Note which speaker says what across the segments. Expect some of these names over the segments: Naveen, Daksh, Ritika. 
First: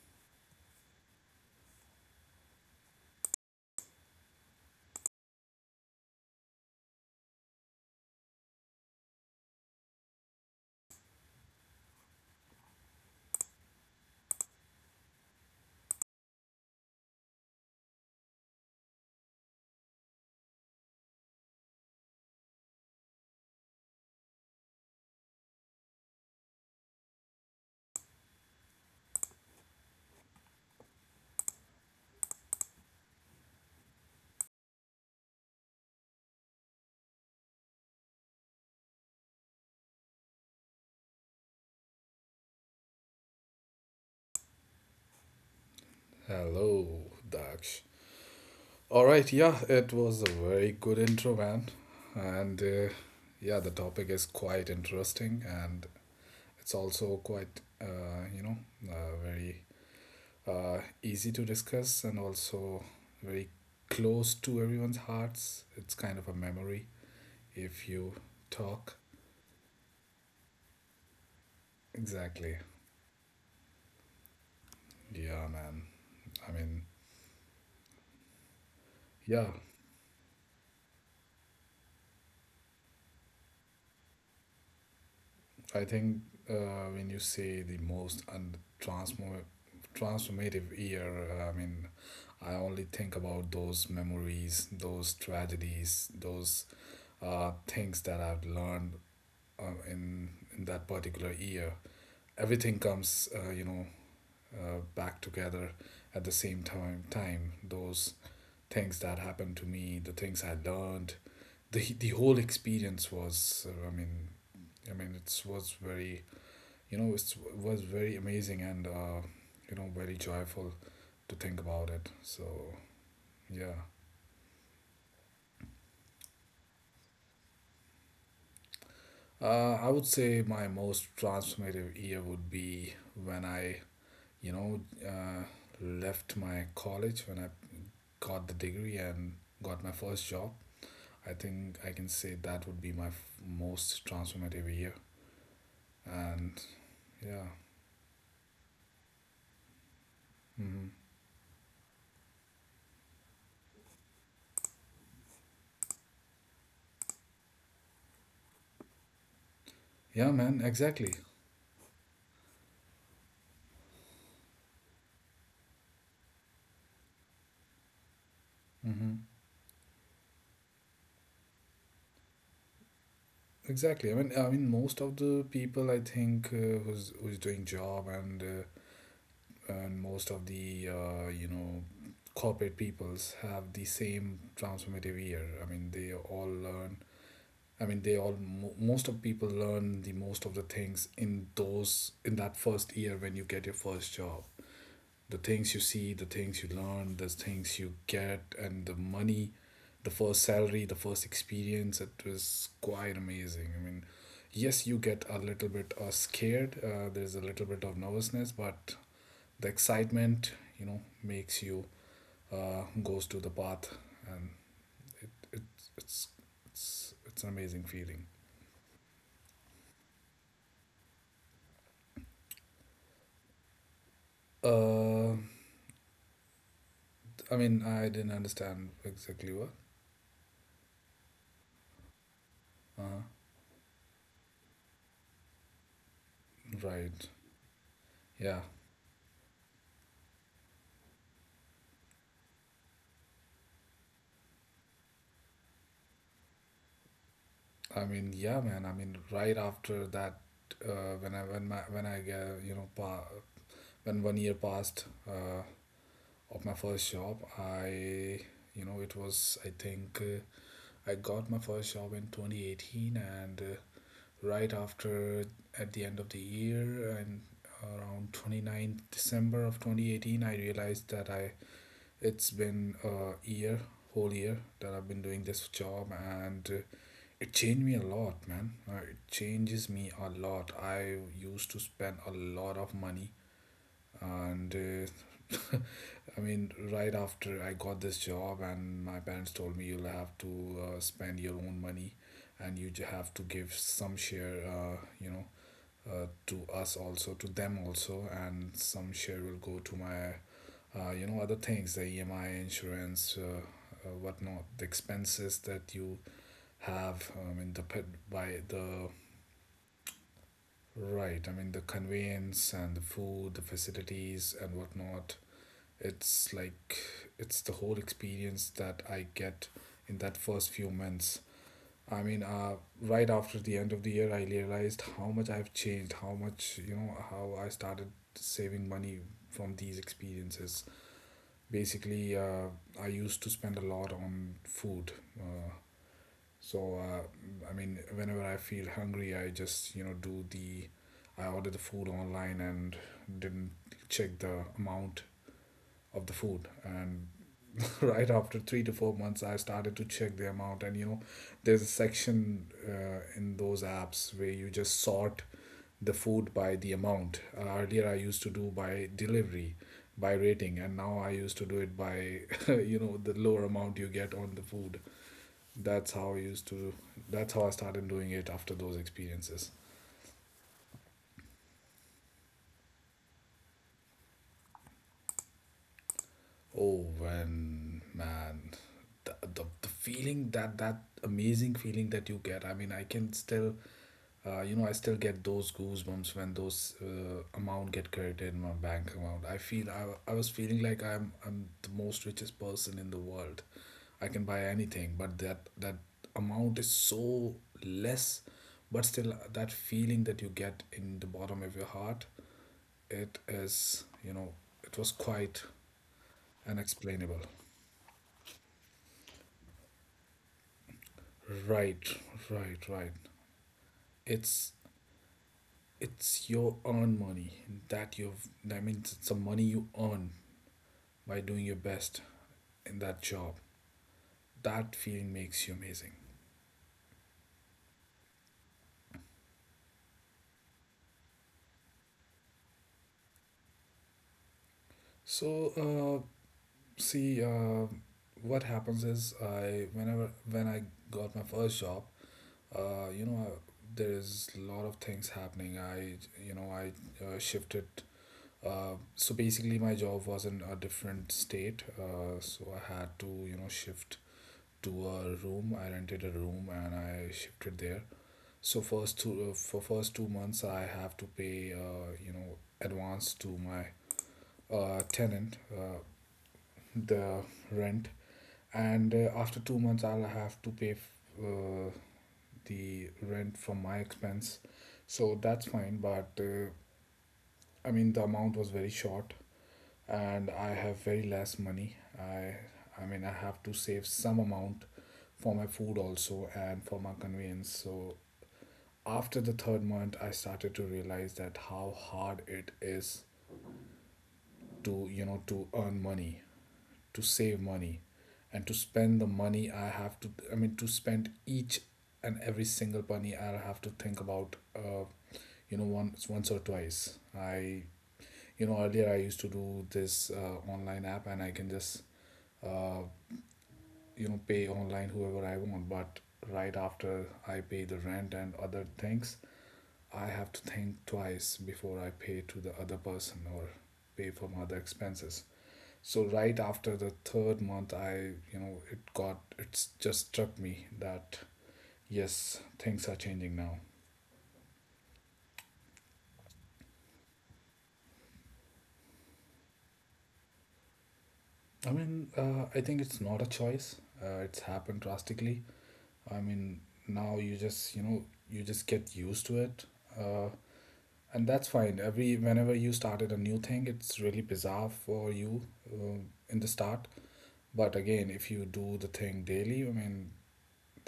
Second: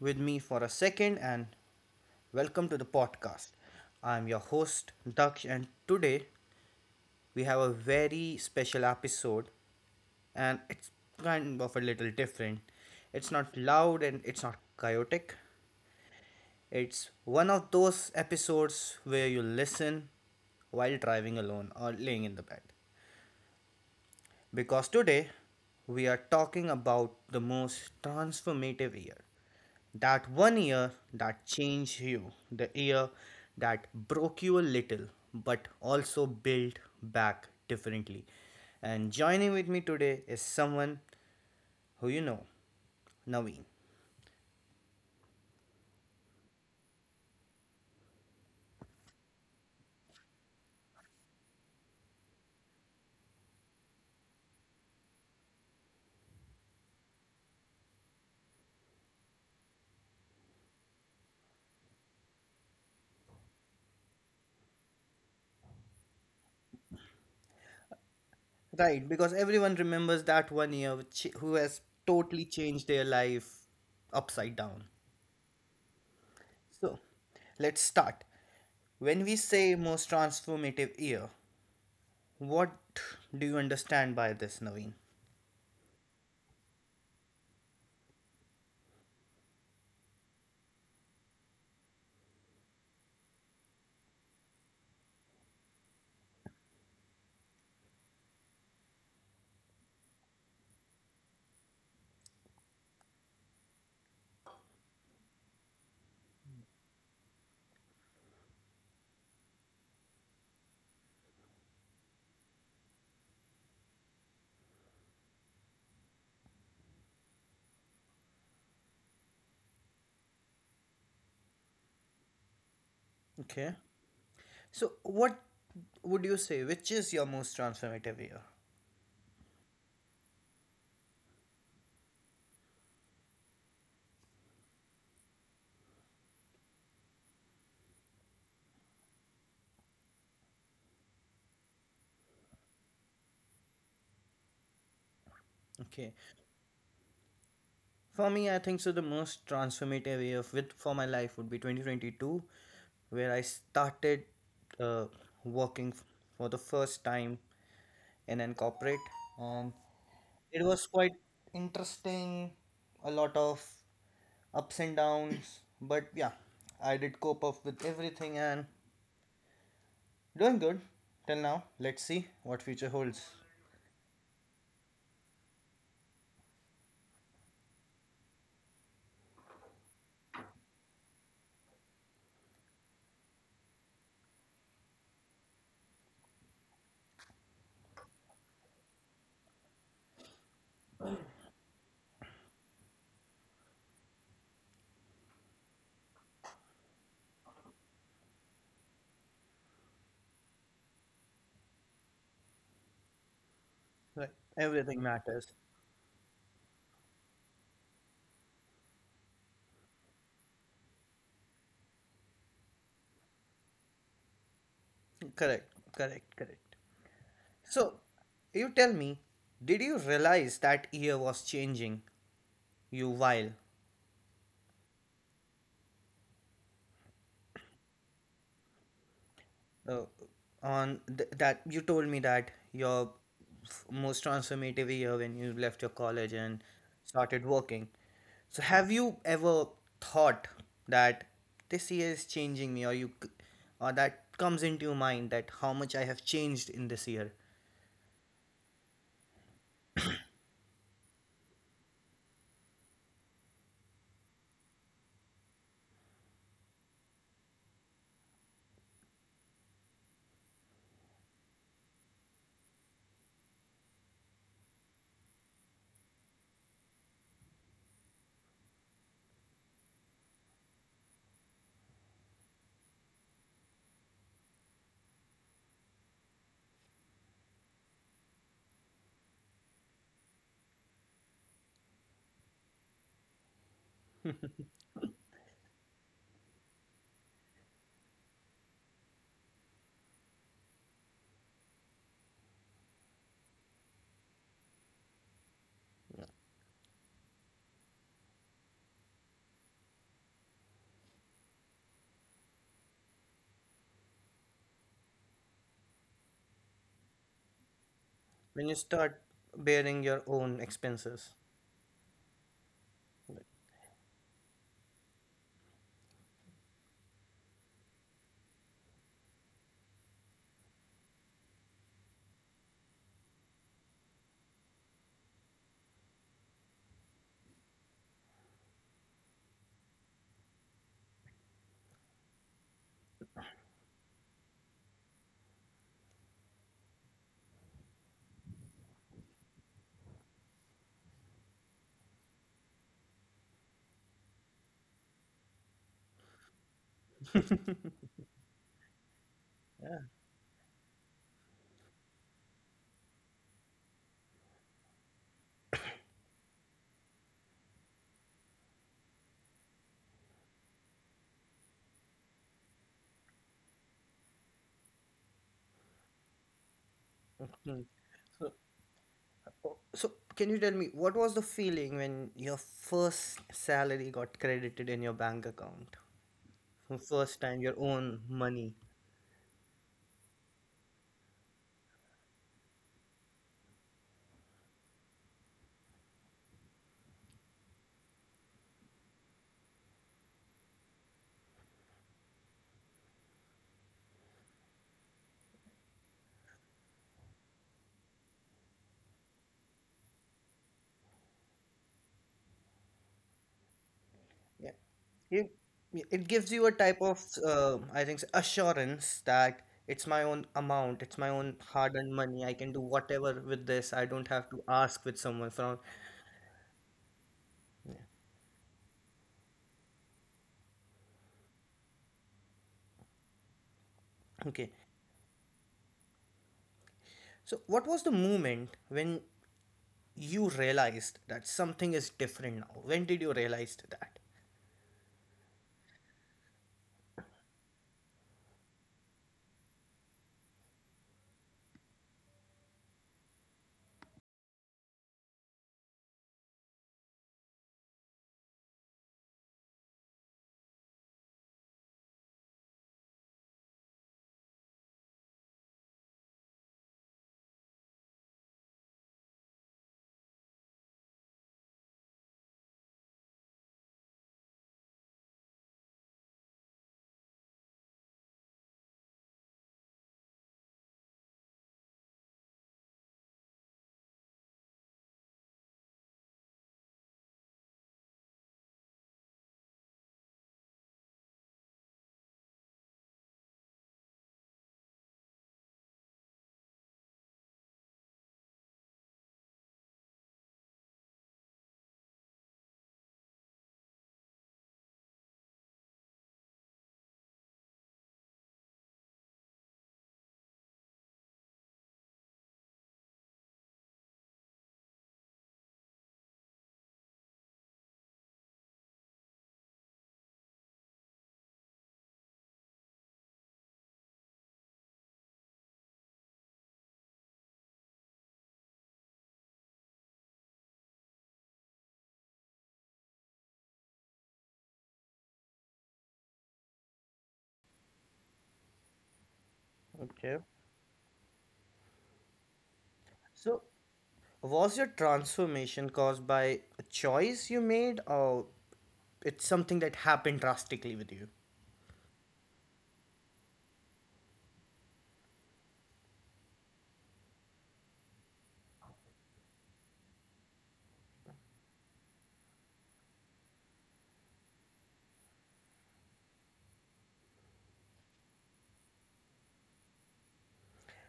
Speaker 1: with me for a second and welcome to the podcast. I'm your host, Daksh, and today we have a very special episode and it's kind of a little different. It's not loud and it's not chaotic. It's one of those episodes where you listen while driving alone or laying in the bed. Because today we are talking about the most transformative year. That one year that changed you, the year that broke you a little but also built back differently. And joining with me today is someone who you know, Naveen.
Speaker 2: Hello, Daksh. All right, yeah, it was a very good intro, man. And yeah, the topic is quite interesting and it's also quite, very easy to discuss and also very close to everyone's hearts. It's kind of a memory if you talk.
Speaker 1: Right, because everyone remembers that one year who has totally
Speaker 2: Exactly.
Speaker 1: changed their life upside down.
Speaker 2: Yeah, man. I mean,
Speaker 1: So, let's start. When we
Speaker 2: yeah,
Speaker 1: say most transformative year, what do you understand by this, Naveen?
Speaker 2: I think when you say the most transformative year, I mean, I only think about those memories, those tragedies, those things that I've learned uh, in in that particular year. Everything comes, back together at the same time. Time those things that happened to me, the things I learned, the whole experience was, I mean, it was very it was very amazing and you know very joyful to think about it so
Speaker 1: Okay.
Speaker 2: yeah.
Speaker 1: So, what would you say? Which is your most transformative year?
Speaker 2: I would say my most transformative year would be when I you know uh, left my college, when I got the degree and got my first job. I think I can say that would be my most transformative year
Speaker 1: Okay.
Speaker 2: and yeah.
Speaker 1: For me, I think so. The most transformative year with
Speaker 2: Hmm.
Speaker 1: for my life would be 2022, where I started uh, working for the first time in an corporate, and
Speaker 2: Yeah, man,
Speaker 1: it was
Speaker 2: exactly.
Speaker 1: quite interesting. A lot of ups and downs. But yeah, I did cope up with everything and
Speaker 2: Hmm.
Speaker 1: doing good till now. Let's see what future holds.
Speaker 2: Exactly. Most of the people, I think, who's doing job, and most of the corporate peoples have the same transformative year. I mean, they all learn. I mean, they all most of people learn the most of the things in those in that first year when you get your first job. The things you see, the things you learn, the things you get, and the money, the first salary, the first experience. It was quite amazing. I mean,
Speaker 1: Right.
Speaker 2: yes, you
Speaker 1: Everything
Speaker 2: get a
Speaker 1: matters.
Speaker 2: little bit scared. There's a little bit of nervousness, but the excitement, you know, makes you goes to the path, and it, it
Speaker 1: Correct.
Speaker 2: it's
Speaker 1: Correct, correct.
Speaker 2: it's it's an amazing
Speaker 1: So,
Speaker 2: feeling.
Speaker 1: you tell me, did you realize that year was changing you while
Speaker 2: Uh, I mean, I didn't understand exactly what.
Speaker 1: uh, that you told me that your
Speaker 2: Uh,
Speaker 1: most transformative year when you left your college and
Speaker 2: right.
Speaker 1: started working.
Speaker 2: Yeah.
Speaker 1: So have you ever thought that this year is changing me or that comes into your mind that how much I have changed in this year
Speaker 2: I mean, yeah, man. I mean, right after that, when I when my when I get you know pa when one year passed, of my first job, I you know it was I think I got my first job in 2018, and right after at the end of the year and around twenty ninth December of 2018, I realized that I it's been a year, whole year, that I've been doing this job. And, it changed me a lot, man. It changes me a lot. I used to spend a lot of money, and I mean, right after I got this job, and my parents told me you'll have to spend your own money, and you have to give some share, to us also, to them also, and some share will go to my, other things, the EMI, insurance, whatnot, the expenses that you have. I mean the by
Speaker 1: when you
Speaker 2: the
Speaker 1: start bearing your own expenses?
Speaker 2: right. I mean the conveyance and the food, the facilities and whatnot. It's like it's the whole experience that I get in that first few months. I mean, right after the end of the year, I realized how much I've changed, how much, you know, how I started saving money from these experiences. Basically, I used to spend a lot on food. Uh, So uh, I mean, whenever I feel hungry, I just you know do the I order the food online and didn't check the amount of the food. And right after 3 to 4 months, I started
Speaker 1: Yeah.
Speaker 2: to check the amount. And you know, there's a section in those apps where you just sort the food by the amount. Earlier, I used to do by delivery, by rating, and now I used to do it by you know the lower amount you get on the food. That's how I used to. That's how I
Speaker 1: Mhm.
Speaker 2: started doing it
Speaker 1: So,
Speaker 2: after those experiences.
Speaker 1: so can you tell me what was the feeling when your first salary got credited in your bank account?
Speaker 2: Oh,
Speaker 1: First time your
Speaker 2: when,
Speaker 1: own
Speaker 2: man,
Speaker 1: money.
Speaker 2: the feeling, that that amazing feeling that you get. I mean, I can still, I still get those goosebumps when those amount get credited in my bank account. I feel I was feeling like I'm the most richest person in the world. I can buy anything, but that amount is so less, but still that feeling that you get in the bottom of your heart, it is, you know,
Speaker 1: Yeah,
Speaker 2: it was
Speaker 1: you,
Speaker 2: quite
Speaker 1: it gives you a type of
Speaker 2: unexplainable.
Speaker 1: I think assurance that it's my own amount. It's my own hard-earned
Speaker 2: Right,
Speaker 1: money. I can do
Speaker 2: right, right.
Speaker 1: whatever with this. I don't have to
Speaker 2: It's
Speaker 1: ask with someone from.
Speaker 2: it's your own money that you've. That means it's the money you earn by doing your best in that job.
Speaker 1: Okay.
Speaker 2: That feeling makes you amazing.
Speaker 1: So what was the moment when you realized that something is different now? When did you realize that?
Speaker 2: So, see, uh, what happens is I whenever when I got my first job, uh, you know, I, there is a lot of things happening. I, you know, I shifted. So basically, my job was in a different state, so I had to, you know, shift to a room. I rented a room and I shifted there. So for first 2 months, I have to pay, advance to my tenant, the rent, and after 2 months, I'll have to pay uh, the rent from my expense. So that's fine, but I mean, the amount was very short and I have very less money. I mean I have to save some amount for my food also and for my convenience. So after the third month I started to realize that how hard it is to, you know, to earn money, to save money, and to spend the money. I have to, I mean, to spend each and every single penny, I'll have to think about, once, once or twice. I, you know, earlier I used to do this online app and I can just uh, pay online whoever I want. But right after I pay the rent and other things, I have to think twice before I pay to the other person or pay for my other expenses. So right after the third month, I, you know, it got, it's just
Speaker 1: Okay.
Speaker 2: struck me that yes, things are changing
Speaker 1: So,
Speaker 2: now.
Speaker 1: was your transformation caused by a choice you made, or it's something that happened drastically with you?
Speaker 2: I mean, I think it's not a choice. It's happened drastically. I mean, now you just, you know, you just get used to it. uh, And that's fine. Every whenever you started a new thing, it's really bizarre for you, uh, in the start. But again, if you do the thing daily, I mean,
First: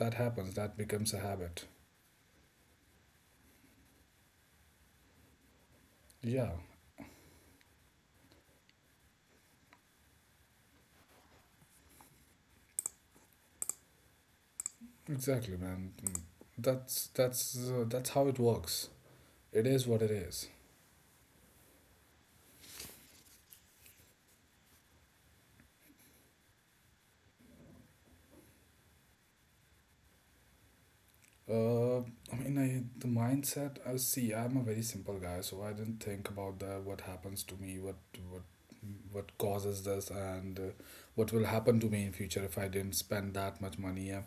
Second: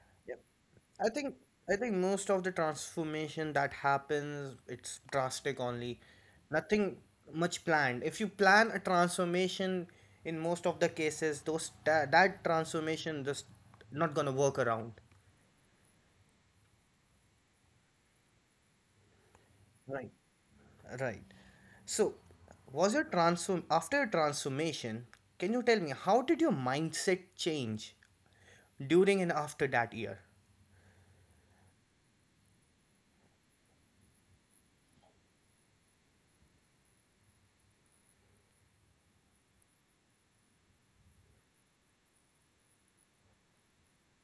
Speaker 2: that happens. That
Speaker 1: I
Speaker 2: becomes a
Speaker 1: think
Speaker 2: habit.
Speaker 1: I think most of the transformation that happens, it's drastic only.
Speaker 2: Yeah,
Speaker 1: Nothing much planned. If you plan a transformation, in most of the cases, that transformation just not gonna work around.
Speaker 2: exactly, man. Mm. That's how it works. It is what
Speaker 1: Right.
Speaker 2: it is.
Speaker 1: Right. So, was your transform after your transformation? Can you tell me how did your mindset change during and after that year?
Speaker 2: Uh, I mean, I the mindset. I see. I'm a very simple guy, so I didn't think about the what happens to me, what what causes this, and what will happen to me in future if I didn't spend that much money.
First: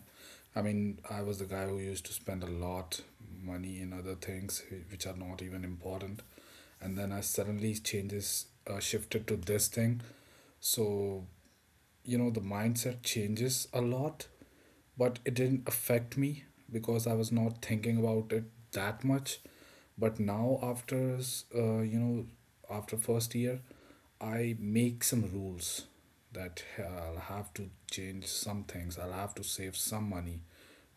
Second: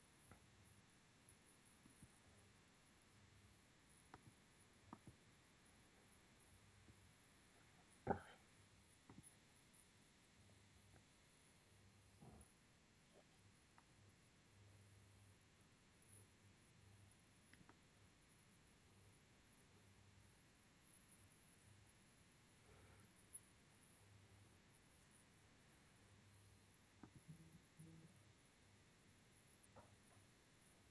Speaker 2: I mean, I was the guy who used to spend a lot money in other things which are not even important, and then I suddenly changes shifted to this thing. So you know the mindset changes a lot, but it didn't affect me because I was not thinking about it that much. But now after s- you know after first year, I make some rules that I'll have to change some things. I'll have to save some money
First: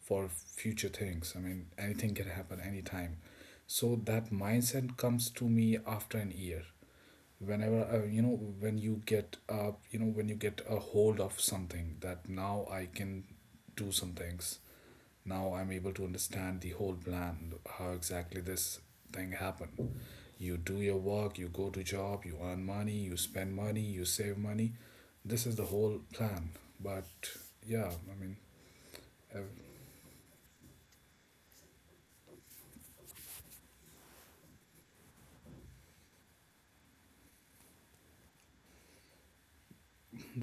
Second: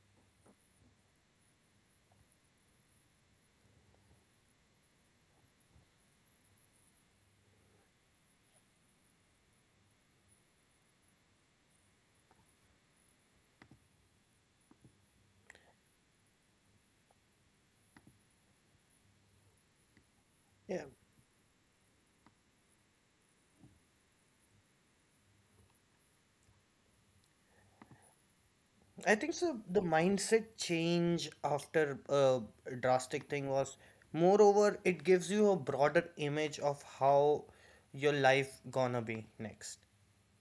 Speaker 2: for future things. I mean, anything can happen anytime. So that mindset comes to me after an year. Whenever you know, when you get you know, when you get a hold of something, that now I can do some things. Now I'm able to understand the whole plan, how exactly this thing happened. You do
Speaker 1: Yeah.
Speaker 2: your work, you go to job, you earn money, you spend money, you save money. This is the whole plan. But yeah, I mean,
Speaker 1: I think
Speaker 2: ev-
Speaker 1: so. The mindset change after a drastic thing was, moreover, it gives you a broader image of how your life gonna be next.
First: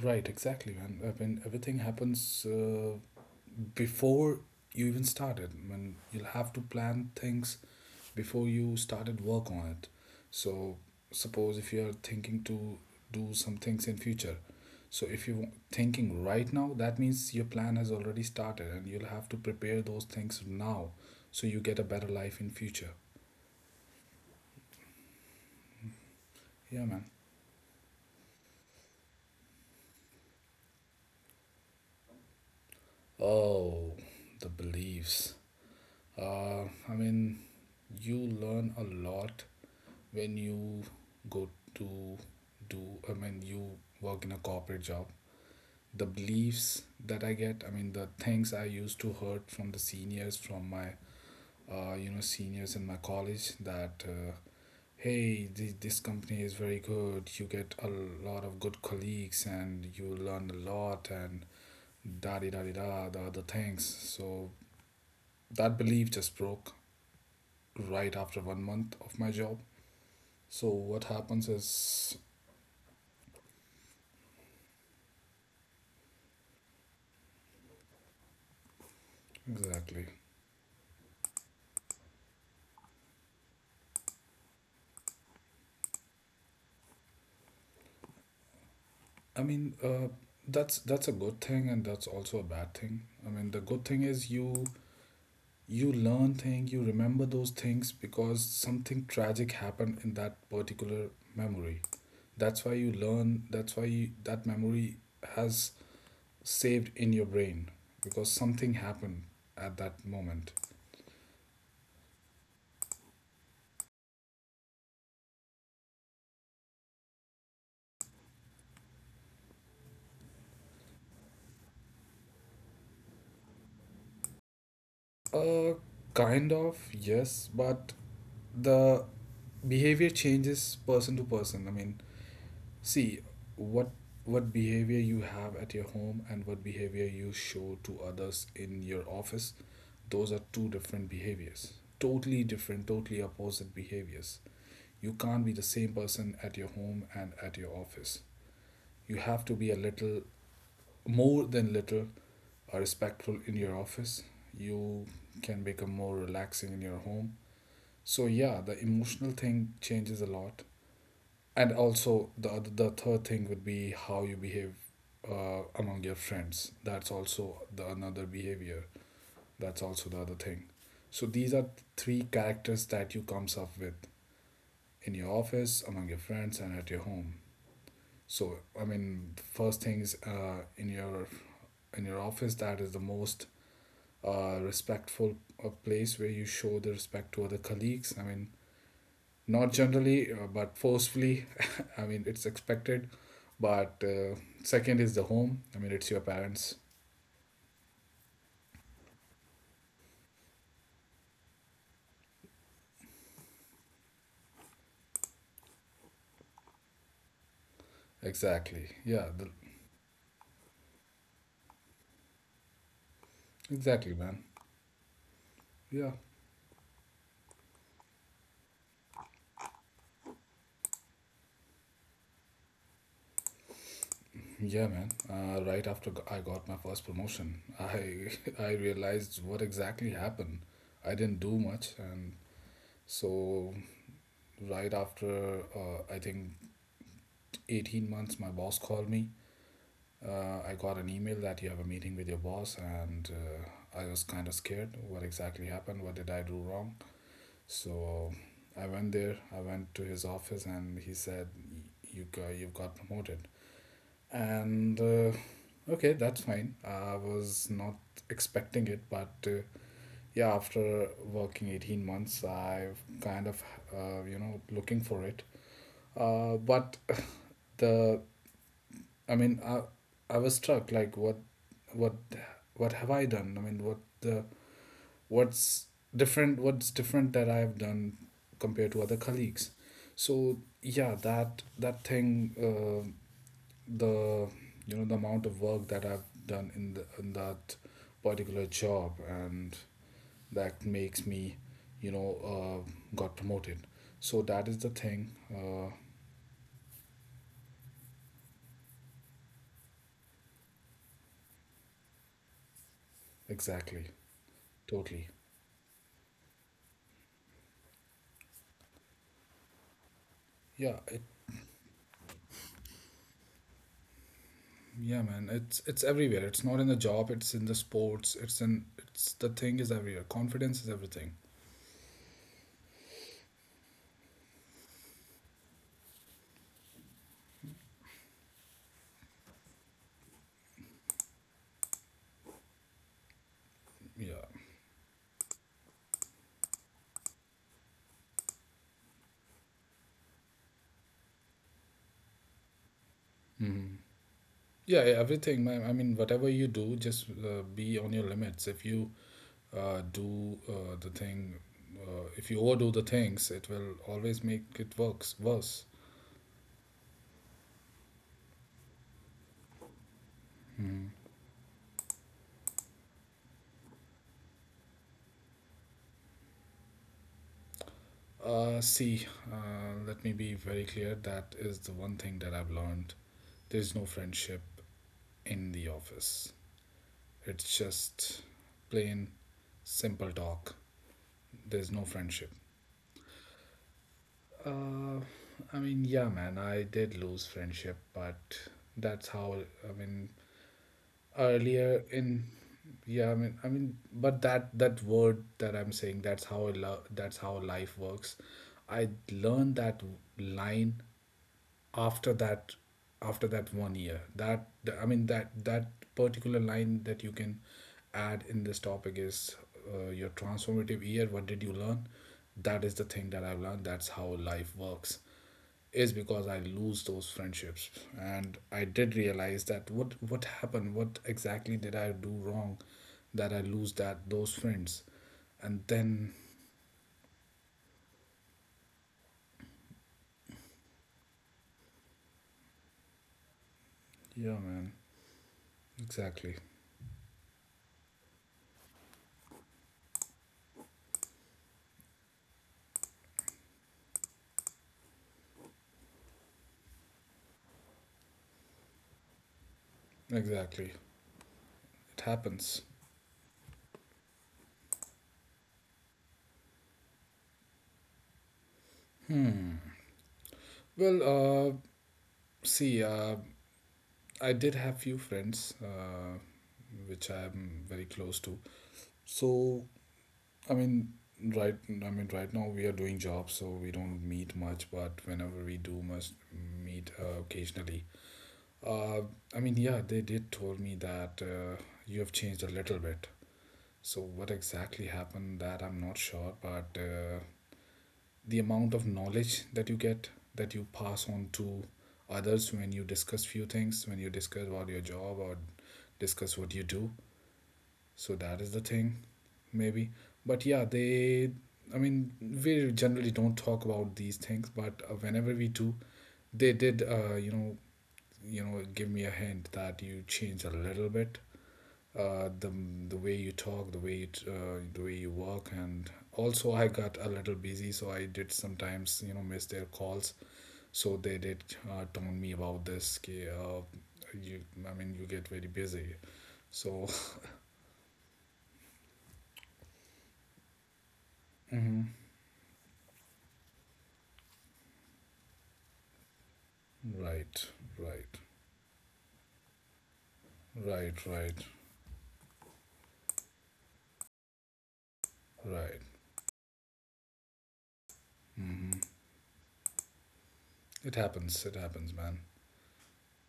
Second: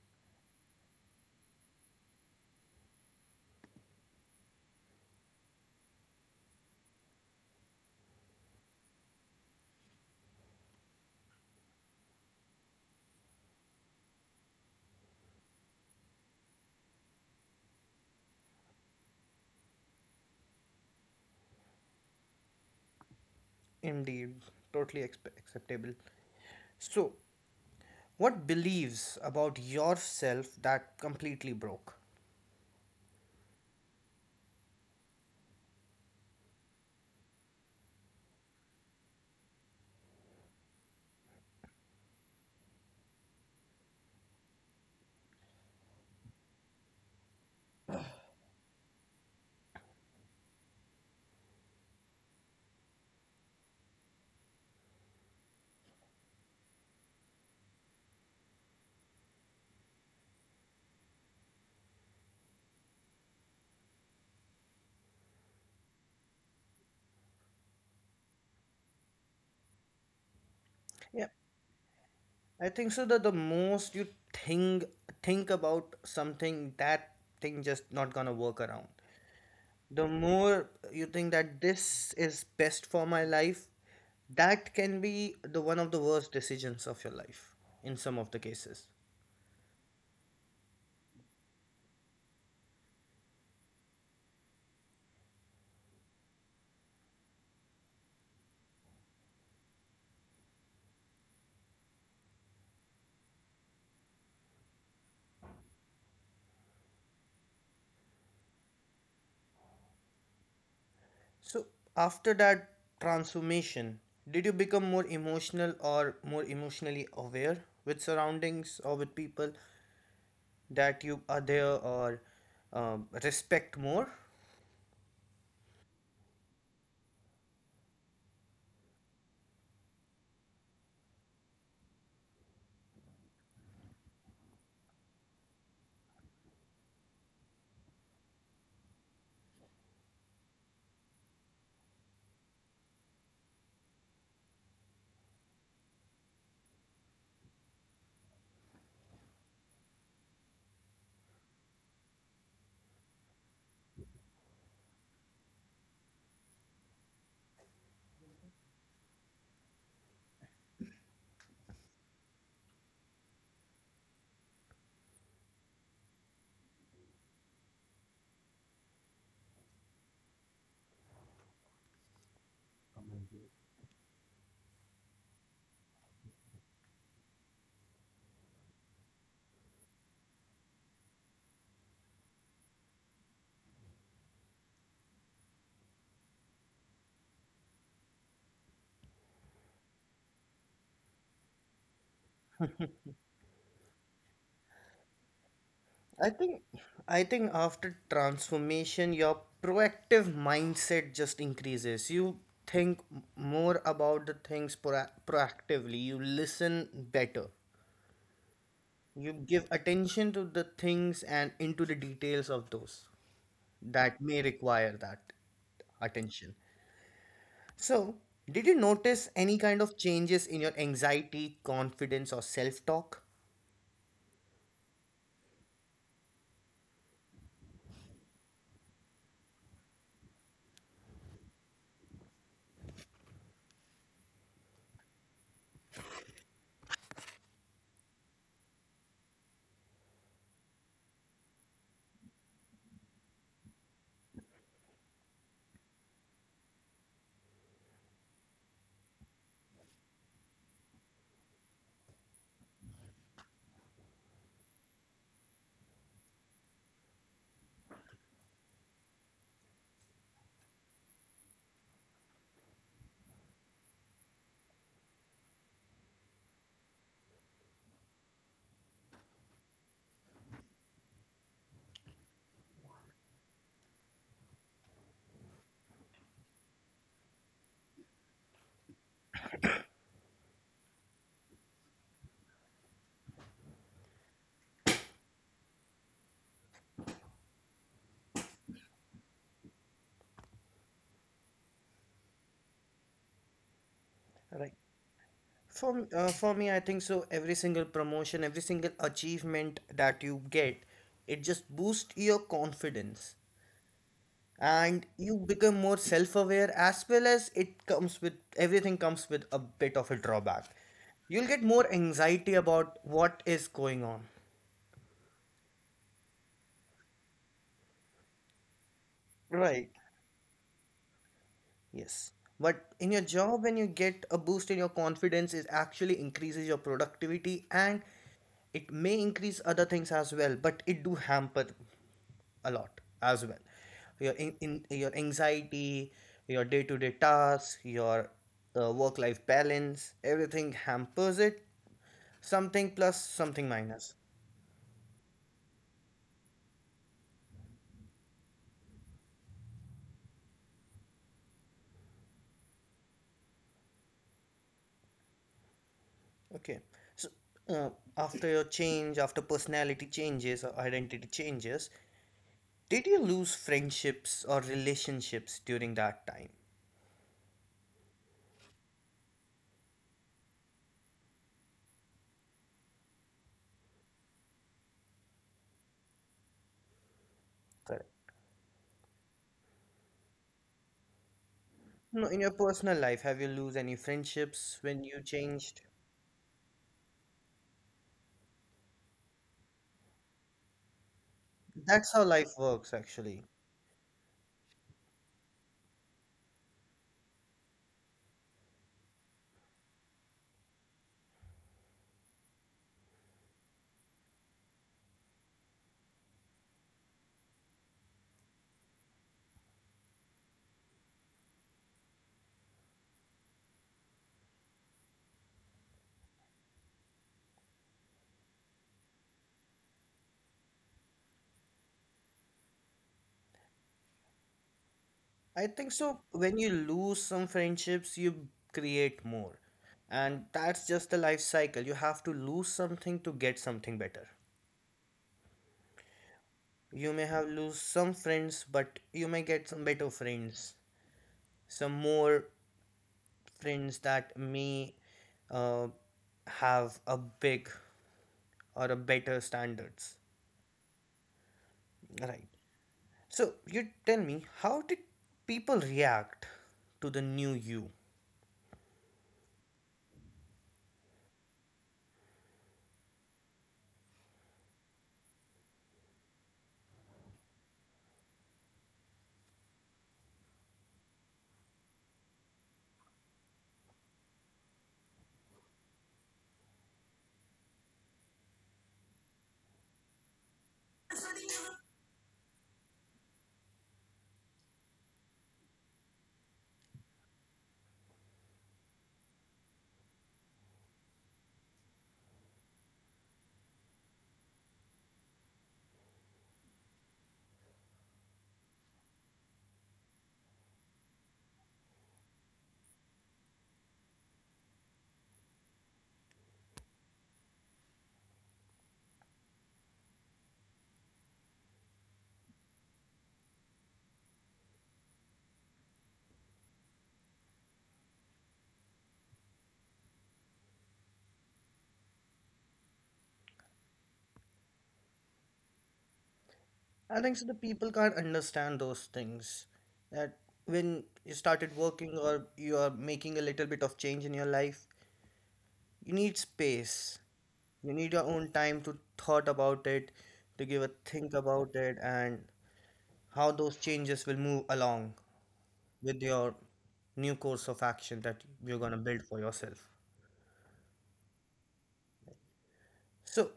Speaker 2: Right, exactly, man. I mean, everything happens before you even started. I mean, you'll have to plan things before you started work on it. So, suppose if you are thinking to do some things in future, so if you're thinking right now, that means your plan has already started, and you'll have to prepare those things now, so you get a better life in future.
Speaker 1: Indeed, totally acceptable.
Speaker 2: Yeah,
Speaker 1: So,
Speaker 2: man.
Speaker 1: what beliefs about yourself that completely broke?
Speaker 2: Oh, the beliefs. I mean, you learn a lot when you go to do, I mean, you work in a corporate job. The beliefs that I get, I mean, the things I used to heard from the seniors, from my, seniors in my college that, hey, this company is very good. You get a lot of good colleagues and you learn a lot and da di da di da, the other things. So that belief just broke right after one month of my job. So what
Speaker 1: Yeah,
Speaker 2: happens is
Speaker 1: I think so. That the most you think think about something, that thing just not gonna work around. The
Speaker 2: exactly.
Speaker 1: more you think that this is best for my life that can be the one of the worst decisions of your life in some of the cases.
Speaker 2: I mean, that's a good thing, and that's also a bad thing. I mean, the good thing is you learn things, you remember those things because something tragic happened in that particular memory. That's why you learn. That memory has saved in your brain because something happened at that moment.
Speaker 1: So after that transformation did you become more emotional or more emotionally aware with surroundings or with people that you are there or respect more?
Speaker 2: Uh, Kind of yes, but the behavior changes person to person. I mean, see, what what behavior you have at your home and what behavior you show to others in your office, those are two different behaviors, totally different, totally opposite behaviors. You can't be the same person at your home and at your office. You have to be a little, more than little, respectful in your office. You can become more relaxing in your home. So yeah, the emotional thing changes a lot. And also the other, the third thing would be how you behave among your friends. That's also the another behavior, that's also the other thing. So these are three characters that you comes up with: in your office, among your friends, and at your home. So I mean, first thing is, in your office, that is the most respectful place where you show the respect to other colleagues. I mean, not generally, but forcefully. I mean, it's expected, but second is the home. I mean, it's
Speaker 1: I
Speaker 2: your
Speaker 1: think
Speaker 2: parents.
Speaker 1: I think after transformation your proactive mindset just increases. You think more about the things proactively. You listen better.
Speaker 2: Exactly,
Speaker 1: You
Speaker 2: yeah, the,
Speaker 1: give attention to the things and into the details of those that
Speaker 2: exactly,
Speaker 1: may
Speaker 2: man,
Speaker 1: require that
Speaker 2: yeah.
Speaker 1: attention. So, did you notice any kind of changes in your anxiety, confidence or self-talk?
Speaker 2: Yeah, man, right after I got my first promotion, I I realized what exactly happened. I didn't do much. And so right after, I think 18 months, my boss called me. I got an email that you have a meeting with your boss, and I was kind of scared. What exactly happened? What did I do wrong? So I went there. I went to his office, and he said, " you've got promoted." And okay, that's fine. I was not expecting it, but yeah, after working 18 months, I've kind of you know, looking for it. But the I mean, I was struck like what what what have I done? I mean, what's different? What's different that I have done compared to other colleagues? So yeah, that thing, the you know, the amount of work that I've done in the in that particular job, and that makes me, you know, got promoted. So
Speaker 1: Right.
Speaker 2: that is the thing.
Speaker 1: For me, I think so. Every single promotion, every single achievement that you get, it just boosts your confidence,
Speaker 2: Exactly.
Speaker 1: and you
Speaker 2: Totally.
Speaker 1: become more self-aware. As well as it comes with everything comes with a bit of a drawback.
Speaker 2: Yeah, it.
Speaker 1: You'll get more anxiety about what is going on.
Speaker 2: Yeah, man, it's everywhere. It's not in the job. It's in the sports. It's in it's The thing
Speaker 1: Right.
Speaker 2: is everywhere. Confidence is everything.
Speaker 1: Yes. But in your job, when you get a boost in your confidence, it actually increases your productivity and it may increase other things as well, but it do hamper a lot as well. Your
Speaker 2: Yeah.
Speaker 1: in your anxiety, your day-to-day tasks, your work-life balance, everything hampers it. Something plus, something
Speaker 2: Hmm.
Speaker 1: minus.
Speaker 2: Yeah, yeah, everything, man. I mean, whatever you do, just be on your limits. If you do the thing, if you overdo the things, it will always make it works worse.
Speaker 1: Okay. So uh, after your change, after personality changes or
Speaker 2: Hmm.
Speaker 1: identity changes, did you lose friendships or relationships during that time?
Speaker 2: See, let me be very clear. That is the one thing that I've learned. There's no friendship in the office. It's
Speaker 1: Correct.
Speaker 2: just plain, simple talk. There's no
Speaker 1: No, in your
Speaker 2: friendship.
Speaker 1: personal life, have you lose any friendships when you
Speaker 2: Uh,
Speaker 1: changed?
Speaker 2: I mean, yeah, man, I did lose friendship, but that's how. I mean,
Speaker 1: That's
Speaker 2: earlier
Speaker 1: how
Speaker 2: in,
Speaker 1: life works,
Speaker 2: yeah, I
Speaker 1: actually.
Speaker 2: mean, I mean, but that that word that I'm saying, that's how I love. That's how life works. I learned that line after that, after that one year. That, I mean, that particular line that you can add in this topic is, your transformative year, what did you learn? That is the thing that I've learned: that's how life works. Is because I lose those friendships, and I did realize that what happened. What exactly did I do wrong that I lose that those friends?
Speaker 1: I
Speaker 2: And
Speaker 1: think so.
Speaker 2: then
Speaker 1: When you lose some friendships, you create more. And that's just the life cycle. You have to lose something to get something better.
Speaker 2: yeah, man, exactly,
Speaker 1: You may have lose some friends, but you may get some better friends, some more friends that may uh, have a big or a better standards.
Speaker 2: exactly, it
Speaker 1: Right.
Speaker 2: happens.
Speaker 1: So you tell me, how did people react to the new you?
Speaker 2: Hmm. Well, uh, see, I did have few friends, which I am very close to. So, I mean, right, I mean, right now we are doing jobs, so we don't meet much. But whenever we do, must meet occasionally. Uh, I mean, yeah, they did told me that you have changed a little bit. So, what exactly happened? That I'm not sure, but the amount of knowledge that you get, that you pass on to others when you discuss few things, when you discuss about your job or discuss what you do, so that is the thing, maybe. But yeah, they, I mean, we generally don't talk about these things, but whenever we do, they did, you know, give me a hint that you change a little bit. Uh, the the way you talk, the way you the way you work. And also I got a little busy, so I did sometimes, you know, miss their calls. So they did taunt me about this. Ki, you, I mean, you get very busy. So,
Speaker 1: I think so the people can't understand those things. That when you started
Speaker 2: hmm,
Speaker 1: working or you are making a little bit of change in your life, you need space.
Speaker 2: right,
Speaker 1: You need your
Speaker 2: right,
Speaker 1: own time to thought about it, to give a think
Speaker 2: right, right,
Speaker 1: about it and how those changes will move along
Speaker 2: right.
Speaker 1: with your new course of action that you're gonna
Speaker 2: Hmm.
Speaker 1: build for yourself.
Speaker 2: It happens. It happens, man.
Speaker 1: So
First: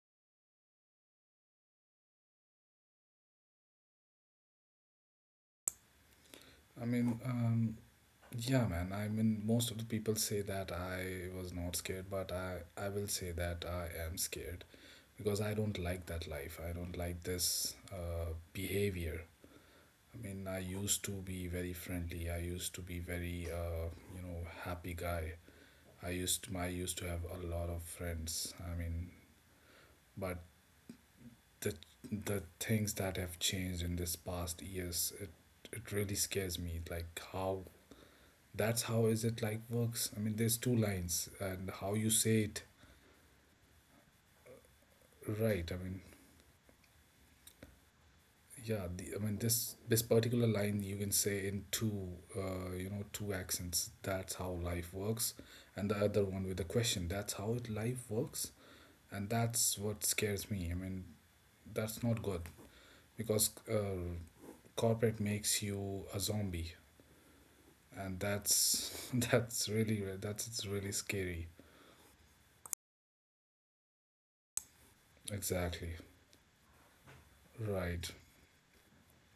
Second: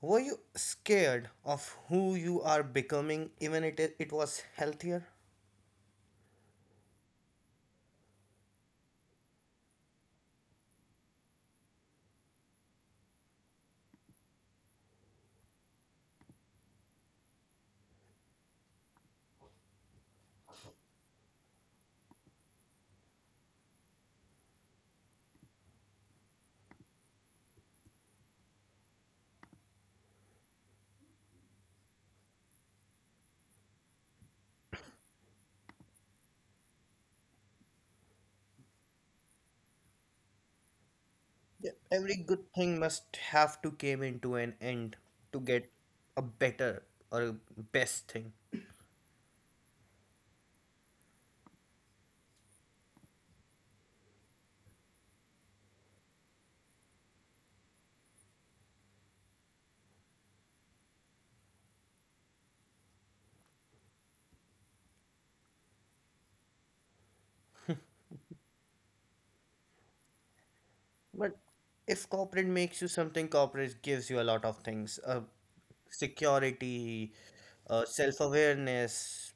Speaker 1: were you scared of who you are becoming even it was healthier?
Speaker 2: I mean, yeah, man. I mean, most of the people say that I was not scared, but I will say that I am scared because I don't like that life. I don't like this behavior. I mean, I used to be very friendly. I used to be very, happy guy. I used to have a lot of friends. I mean, but the the things that have changed in this past years, it really scares me. Like how, that's how is it like works. I mean, there's two lines, and
Speaker 1: Yeah,
Speaker 2: how you
Speaker 1: every
Speaker 2: say
Speaker 1: good
Speaker 2: it,
Speaker 1: thing must have to came into an end to get
Speaker 2: right? I mean,
Speaker 1: a better or a best thing.
Speaker 2: yeah, the, I mean, this particular line you can say in two, two accents. That's how life works, and the other one with the question. That's how it life works, and that's what scares me. I mean, that's not good, because corporate makes you a zombie, and that's that's really that's it's really
Speaker 1: But
Speaker 2: scary.
Speaker 1: if corporate makes you something, corporate gives you a lot of things,
Speaker 2: Exactly.
Speaker 1: security,
Speaker 2: Right.
Speaker 1: self-awareness,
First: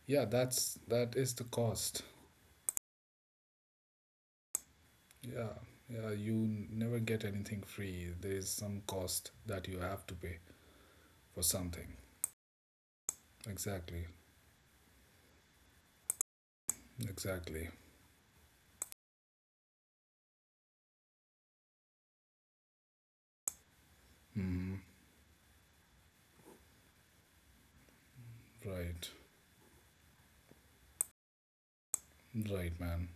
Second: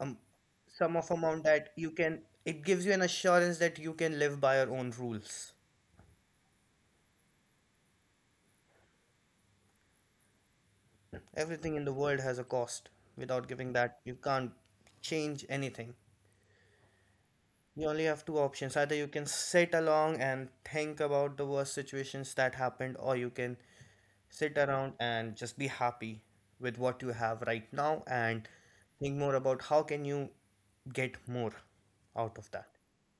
Speaker 1: um,
Speaker 2: Yeah, that's
Speaker 1: some of
Speaker 2: that is the
Speaker 1: amount that
Speaker 2: cost.
Speaker 1: it gives you an assurance that you can live by your own rules.
Speaker 2: Yeah, yeah, you never get anything free. There is some cost that you have to pay for
Speaker 1: Everything in the
Speaker 2: something.
Speaker 1: world has a cost. Without giving that,
Speaker 2: Exactly,
Speaker 1: you can't change anything.
Speaker 2: exactly.
Speaker 1: You only have two options. Either you can sit along and think about the worst situations that happened, or you can sit
Speaker 2: Hmm.
Speaker 1: around and just be happy with what you have right now and
Speaker 2: Right,
Speaker 1: think more about how can you get more out of that.
Speaker 2: right, man.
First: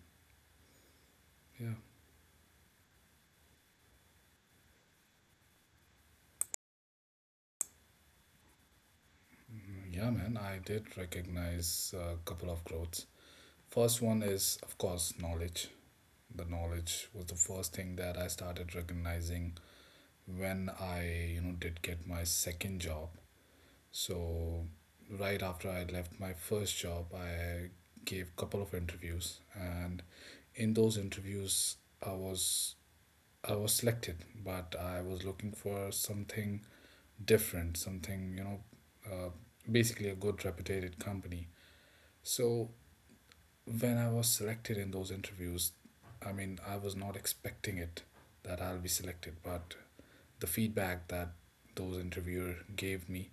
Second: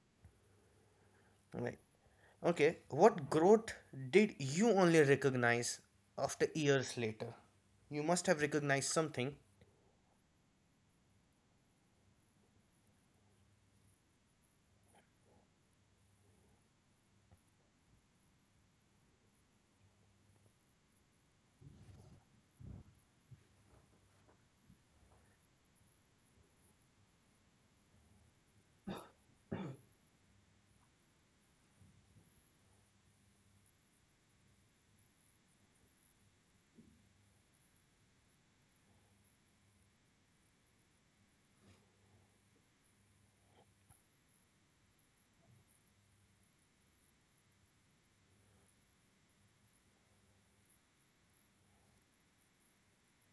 Speaker 2: Yeah.
Speaker 1: Right. Okay. What growth did you only recognize after years later? You must have recognized something.
Speaker 2: Mm, yeah, man. I did recognize a couple of growths. First one is, of course, knowledge. The knowledge was the first thing that I started recognizing when I, you know, did get my second job. So right after I left my first job, I gave a couple of interviews, and in those interviews, I was I was selected, but I was looking for something different, something, you know, uh, basically a good reputed company. So when I was selected in those interviews, I mean, I was not expecting it that I'll be selected, but the feedback that those interviewer gave me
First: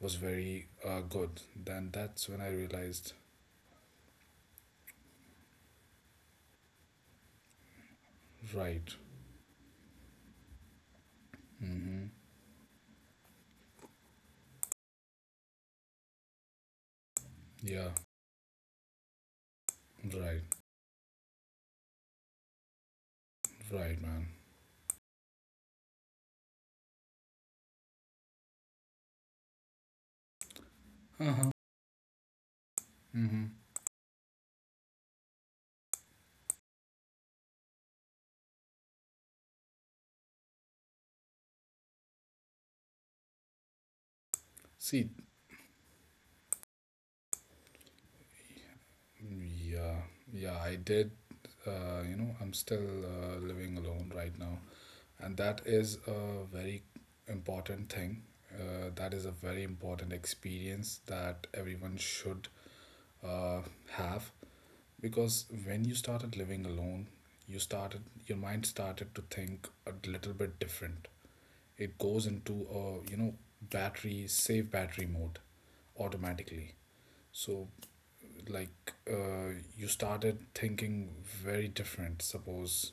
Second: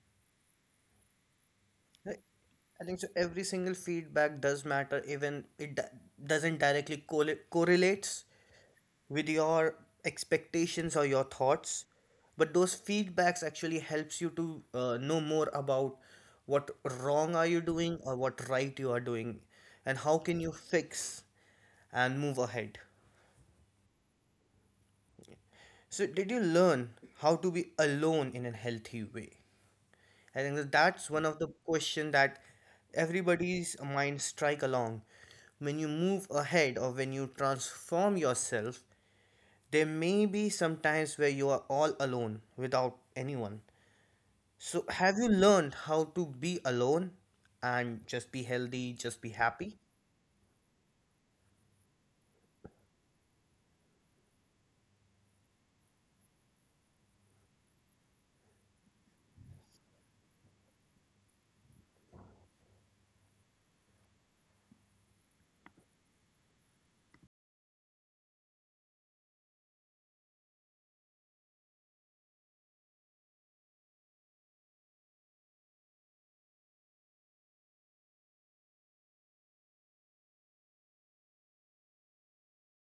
Speaker 2: was very good. Then
Speaker 1: Right?
Speaker 2: that's when I
Speaker 1: I think so.
Speaker 2: realized,
Speaker 1: Every single feedback does matter, even it doesn't directly correlates
Speaker 2: right,
Speaker 1: with your expectations or your thoughts,
Speaker 2: mm-hmm,
Speaker 1: but those feedbacks actually helps you to know more about what wrong are you
Speaker 2: yeah,
Speaker 1: doing or what right you are doing and how can
Speaker 2: right,
Speaker 1: you fix and move ahead.
Speaker 2: right, man.
Speaker 1: So did you learn how to be alone in a healthy way? I think that that's one of the
Speaker 2: Uh-huh.
Speaker 1: question that
Speaker 2: Mm-hmm.
Speaker 1: everybody's mind strike along when you move ahead or when you transform yourself. There may be some times where you are all alone without anyone. So,
Speaker 2: See,
Speaker 1: have you learned how to be alone and just be healthy, just be happy?
Speaker 2: yeah, yeah, I did. You know, I'm still living alone right now, and that is a very important thing. That is a very important experience that everyone should uh, have, because when you started living alone, your mind started to think a little bit different. It goes into a, you know, battery mode automatically. So, like, you started thinking very different. Suppose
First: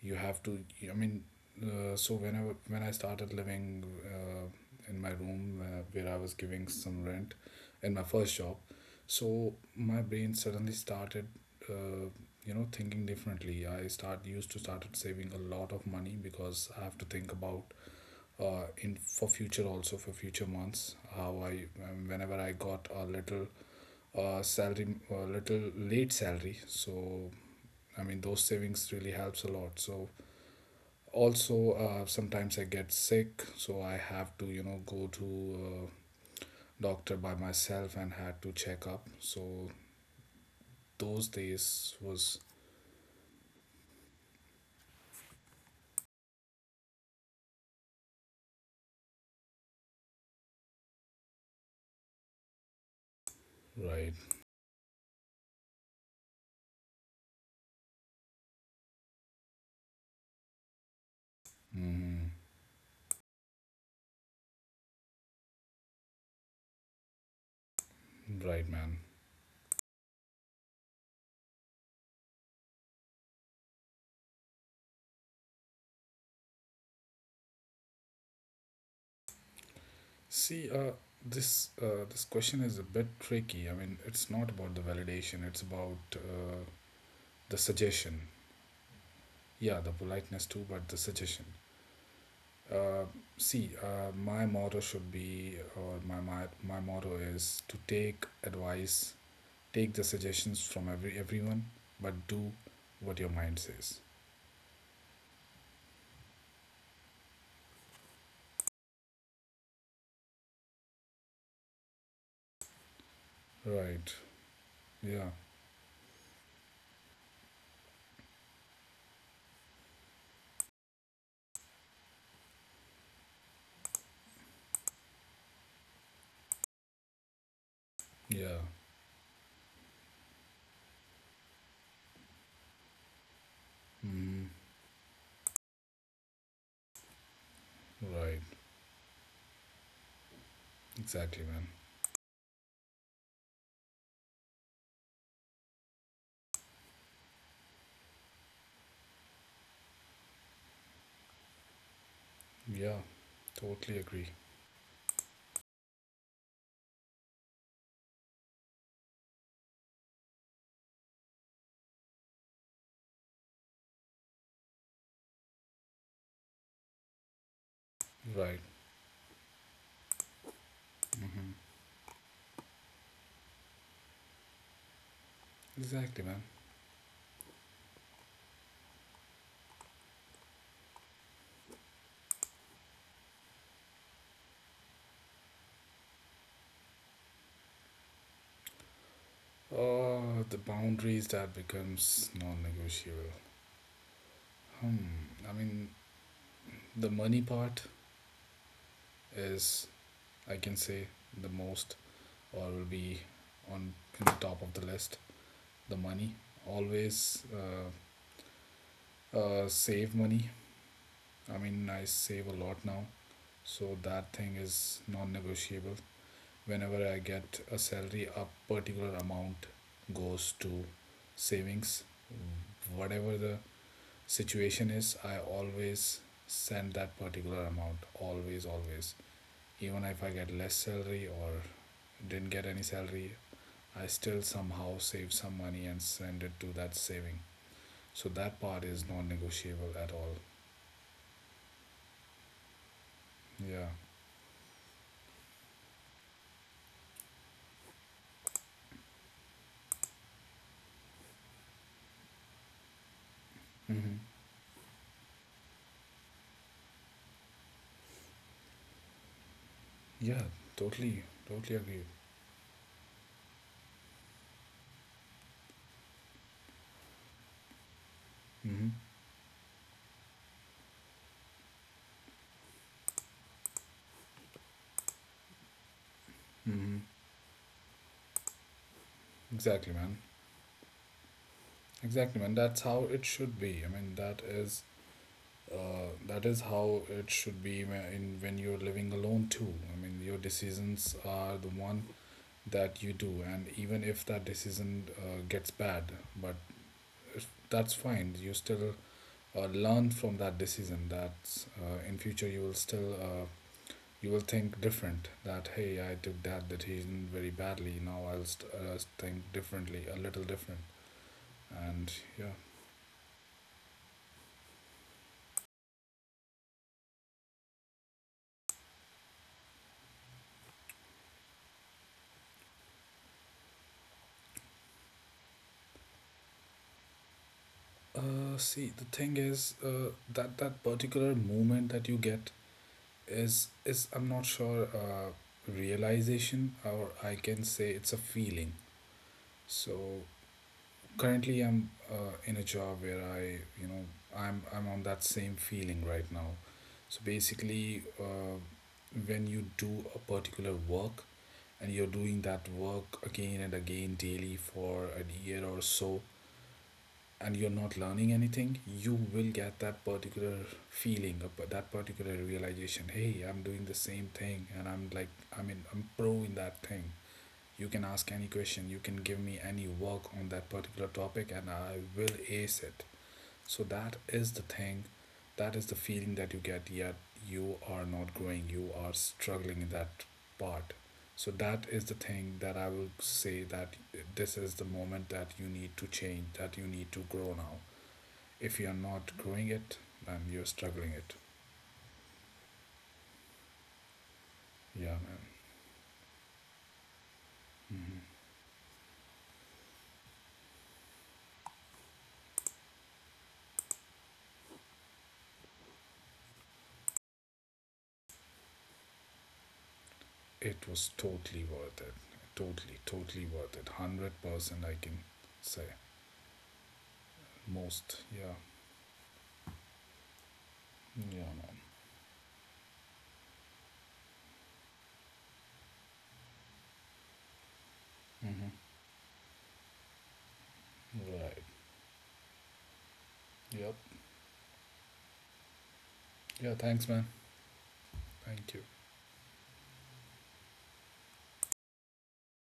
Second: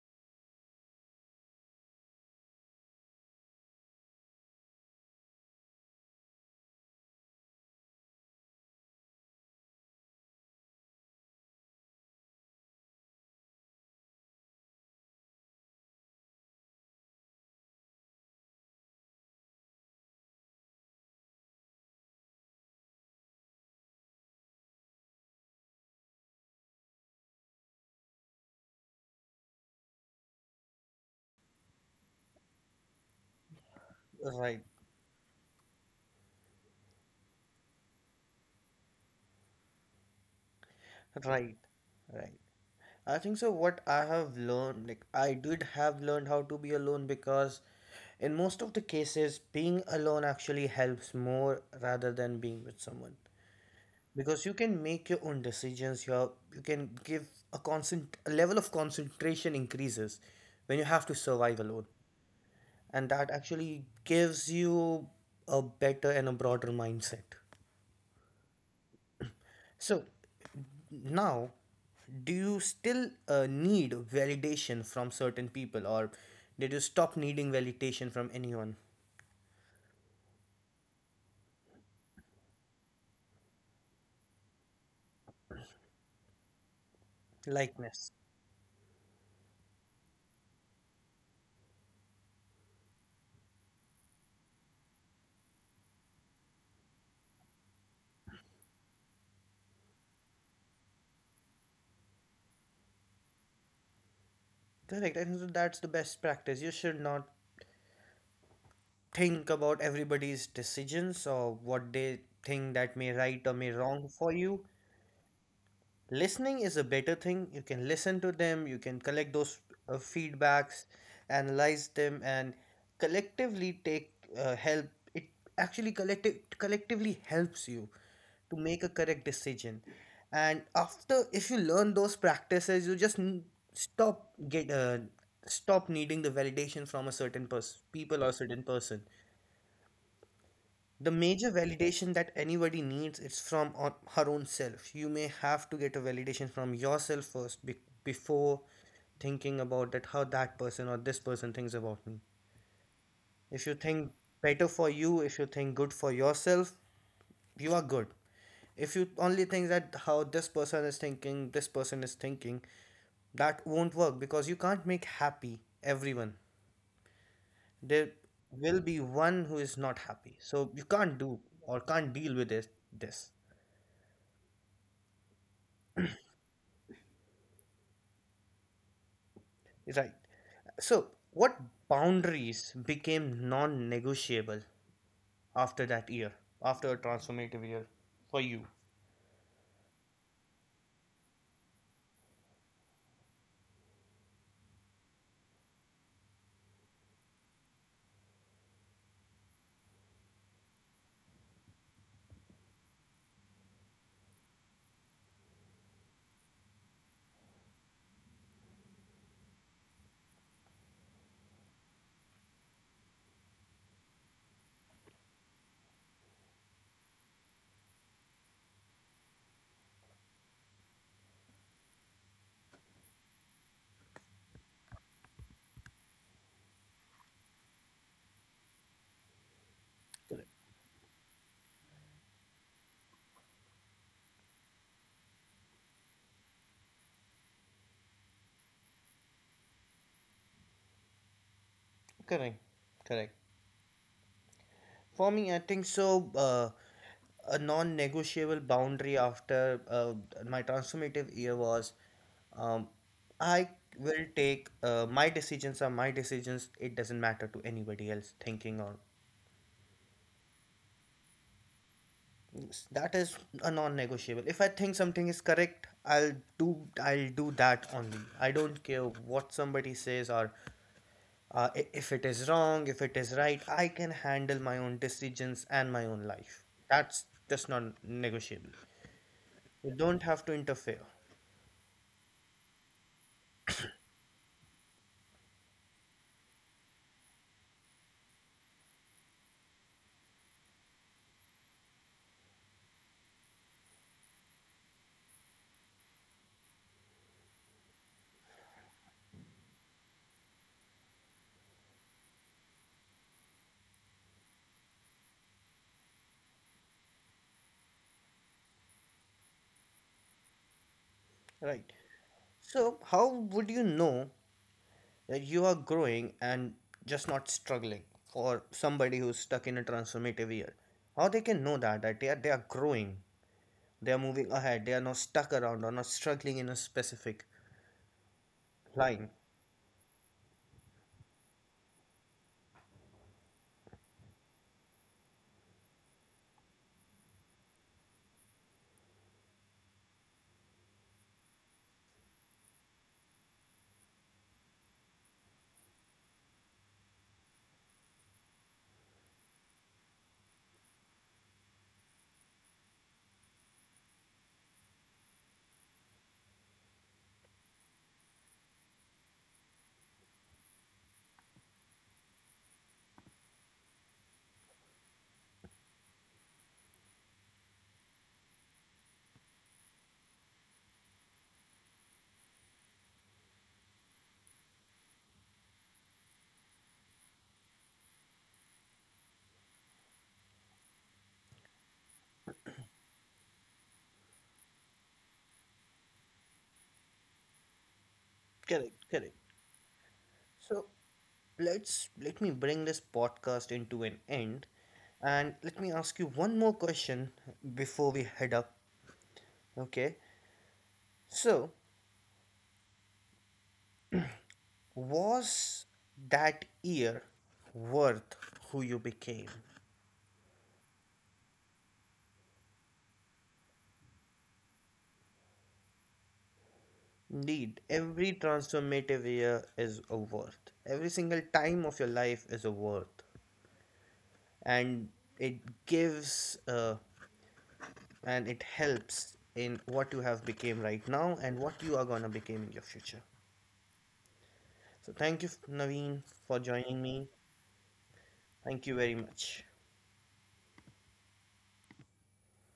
Speaker 2: you have to, I mean, so whenever, when I started living in my room, where I was giving some rent in my first job, so my brain suddenly started, uh, thinking differently. I start used to started saving a lot of money, because I have to think about, in for future, also for future months, how I, whenever I got a little salary, a little late salary. So, I mean, those savings really helps a lot. So also sometimes I get sick, so I have to,
Speaker 1: Right,
Speaker 2: you know, go to a doctor by myself and had to check up. So those
Speaker 1: right,
Speaker 2: days
Speaker 1: right.
Speaker 2: was,
Speaker 1: I think so. What I have learned, like, I did have learned how to be alone because in most of the cases, being alone actually helps more rather than being with someone.
Speaker 2: right,
Speaker 1: Because you can make your own decisions, you can give a level of concentration increases when you have to survive alone
Speaker 2: mm,
Speaker 1: and that actually gives you a better and a broader mindset.
Speaker 2: right, man.
Speaker 1: So now do you still need validation from certain people or did you stop needing validation from anyone?
Speaker 2: See, this question is a bit tricky. I mean, it's not about the validation, it's about, the
Speaker 1: Likeness.
Speaker 2: suggestion. Yeah, the politeness too, but the suggestion. Uh, see, my motto should be or my motto is to take advice, take the suggestions from everyone, but do what your mind says.
Speaker 1: Correct, and so that's the best practice. You should not think about everybody's decisions or what they think that may right or may wrong
Speaker 2: Right,
Speaker 1: for you.
Speaker 2: yeah,
Speaker 1: Listening is a better thing. You can listen to them, you can collect those feedbacks, analyze them, and collectively take help. It actually collectively helps you to
Speaker 2: yeah,
Speaker 1: make a correct decision. And after, if you learn those practices, you just stop
Speaker 2: mm,
Speaker 1: get uh, stop needing the validation from a certain person, people or
Speaker 2: right,
Speaker 1: certain person. The
Speaker 2: exactly,
Speaker 1: major
Speaker 2: man,
Speaker 1: validation that anybody needs is from on her own self. You may have to get a validation from yourself first before thinking about that how that person or this person thinks about me.
Speaker 2: yeah,
Speaker 1: If you
Speaker 2: totally
Speaker 1: think
Speaker 2: agree,
Speaker 1: better for you, if you think good for yourself, you are good. If you only think that how this person is thinking, this person is thinking, that won't work because you can't make happy everyone. There
Speaker 2: right,
Speaker 1: will be one who is not happy, so you can't do or can't deal with this.
Speaker 2: exactly, man.
Speaker 1: Right. So, what boundaries became non negotiable after that year, after a transformative year for you?
Speaker 2: Oh, the boundaries that becomes non-negotiable. Hmm, I mean, the money part is, I can say, the most, or will be on, in the top of the list. The money, always, save money. I mean, I save a lot now, so that thing is non-negotiable. Whenever I get a salary, a particular amount goes to savings. Whatever the situation is, I always send that particular amount. Always, always. Even if I get less salary or didn't get any salary, I still somehow save some money and send it to that saving. So that part is non-negotiable at all.
Speaker 1: Correct. Correct.
Speaker 2: Yeah.
Speaker 1: For me, I think so. A non negotiable boundary after my transformative year was, um, I
Speaker 2: Hmm.
Speaker 1: will take my decisions are my decisions. It doesn't matter to anybody else thinking or
Speaker 2: Yeah, totally, totally agreed.
Speaker 1: that is a non-negotiable. If I think something is correct, do I'll do that only. I don't
Speaker 2: Mm-hmm.
Speaker 1: care what somebody says or, uh, if it is wrong, if it is right, I can handle my own decisions and my own life.
Speaker 2: Mm-hmm.
Speaker 1: That's just non negotiable. You
Speaker 2: Exactly, man.
Speaker 1: don't have to interfere.
Speaker 2: Exactly, man. That's how it should be. I mean, that is how it should be whe- in when you're living alone too. I mean, your decisions are the one that you do, and even if that decision gets bad, but if, that's fine. You still learn from that decision. That in future you will still you will think different, that hey, I took that decision very badly, now I'll think differently, a little different.
Speaker 1: Right.
Speaker 2: And yeah.
Speaker 1: So how would you know that you are growing and just not struggling, or somebody who's stuck in a transformative year how they can know that they are growing? They are moving ahead. They are not stuck around or not struggling in a specific
Speaker 2: See, the
Speaker 1: line.
Speaker 2: thing is, that that particular moment that you get is, I'm not sure, realization, or I can say it's a feeling. So currently, I'm in a job where I, you know, I'm on that same feeling right now. So basically, when you do a particular work and you're doing that work again and again daily for a year or so, and you're not learning anything, you will get that particular feeling, that particular realization. Hey, I'm doing the same thing, and I'm like, I mean, I'm pro in that thing. You can ask any question, you can give me any work on that particular topic, and I will ace it. So, that is the thing, that is the feeling that you get, yet you are not growing, you are struggling in that part. So, that is the thing that I will say, that this is the moment that you need to change, that you need to grow now. If you are
Speaker 1: Correct, correct.
Speaker 2: not growing it, then you're
Speaker 1: So
Speaker 2: struggling it.
Speaker 1: let me bring this podcast into an end,
Speaker 2: Yeah, man,
Speaker 1: and let me ask you one more question before we head up. Okay. So was that year worth who you became?
Speaker 2: it was totally worth it. Totally, totally worth it. 100% I can say.
Speaker 1: Indeed,
Speaker 2: Most,
Speaker 1: every
Speaker 2: yeah.
Speaker 1: transformative year is a worth. Every
Speaker 2: Yeah,
Speaker 1: single
Speaker 2: man.
Speaker 1: time of your life is a worth, and it gives uh, and it
Speaker 2: Mm-hmm.
Speaker 1: helps in what you have became right now and
Speaker 2: Right.
Speaker 1: what you are going to become in your future.
Speaker 2: Yep.
Speaker 1: So thank you, Naveen, for
Speaker 2: Yeah,
Speaker 1: joining
Speaker 2: thanks, man.
Speaker 1: me.
Speaker 2: Thank you.
Speaker 1: Thank you very much.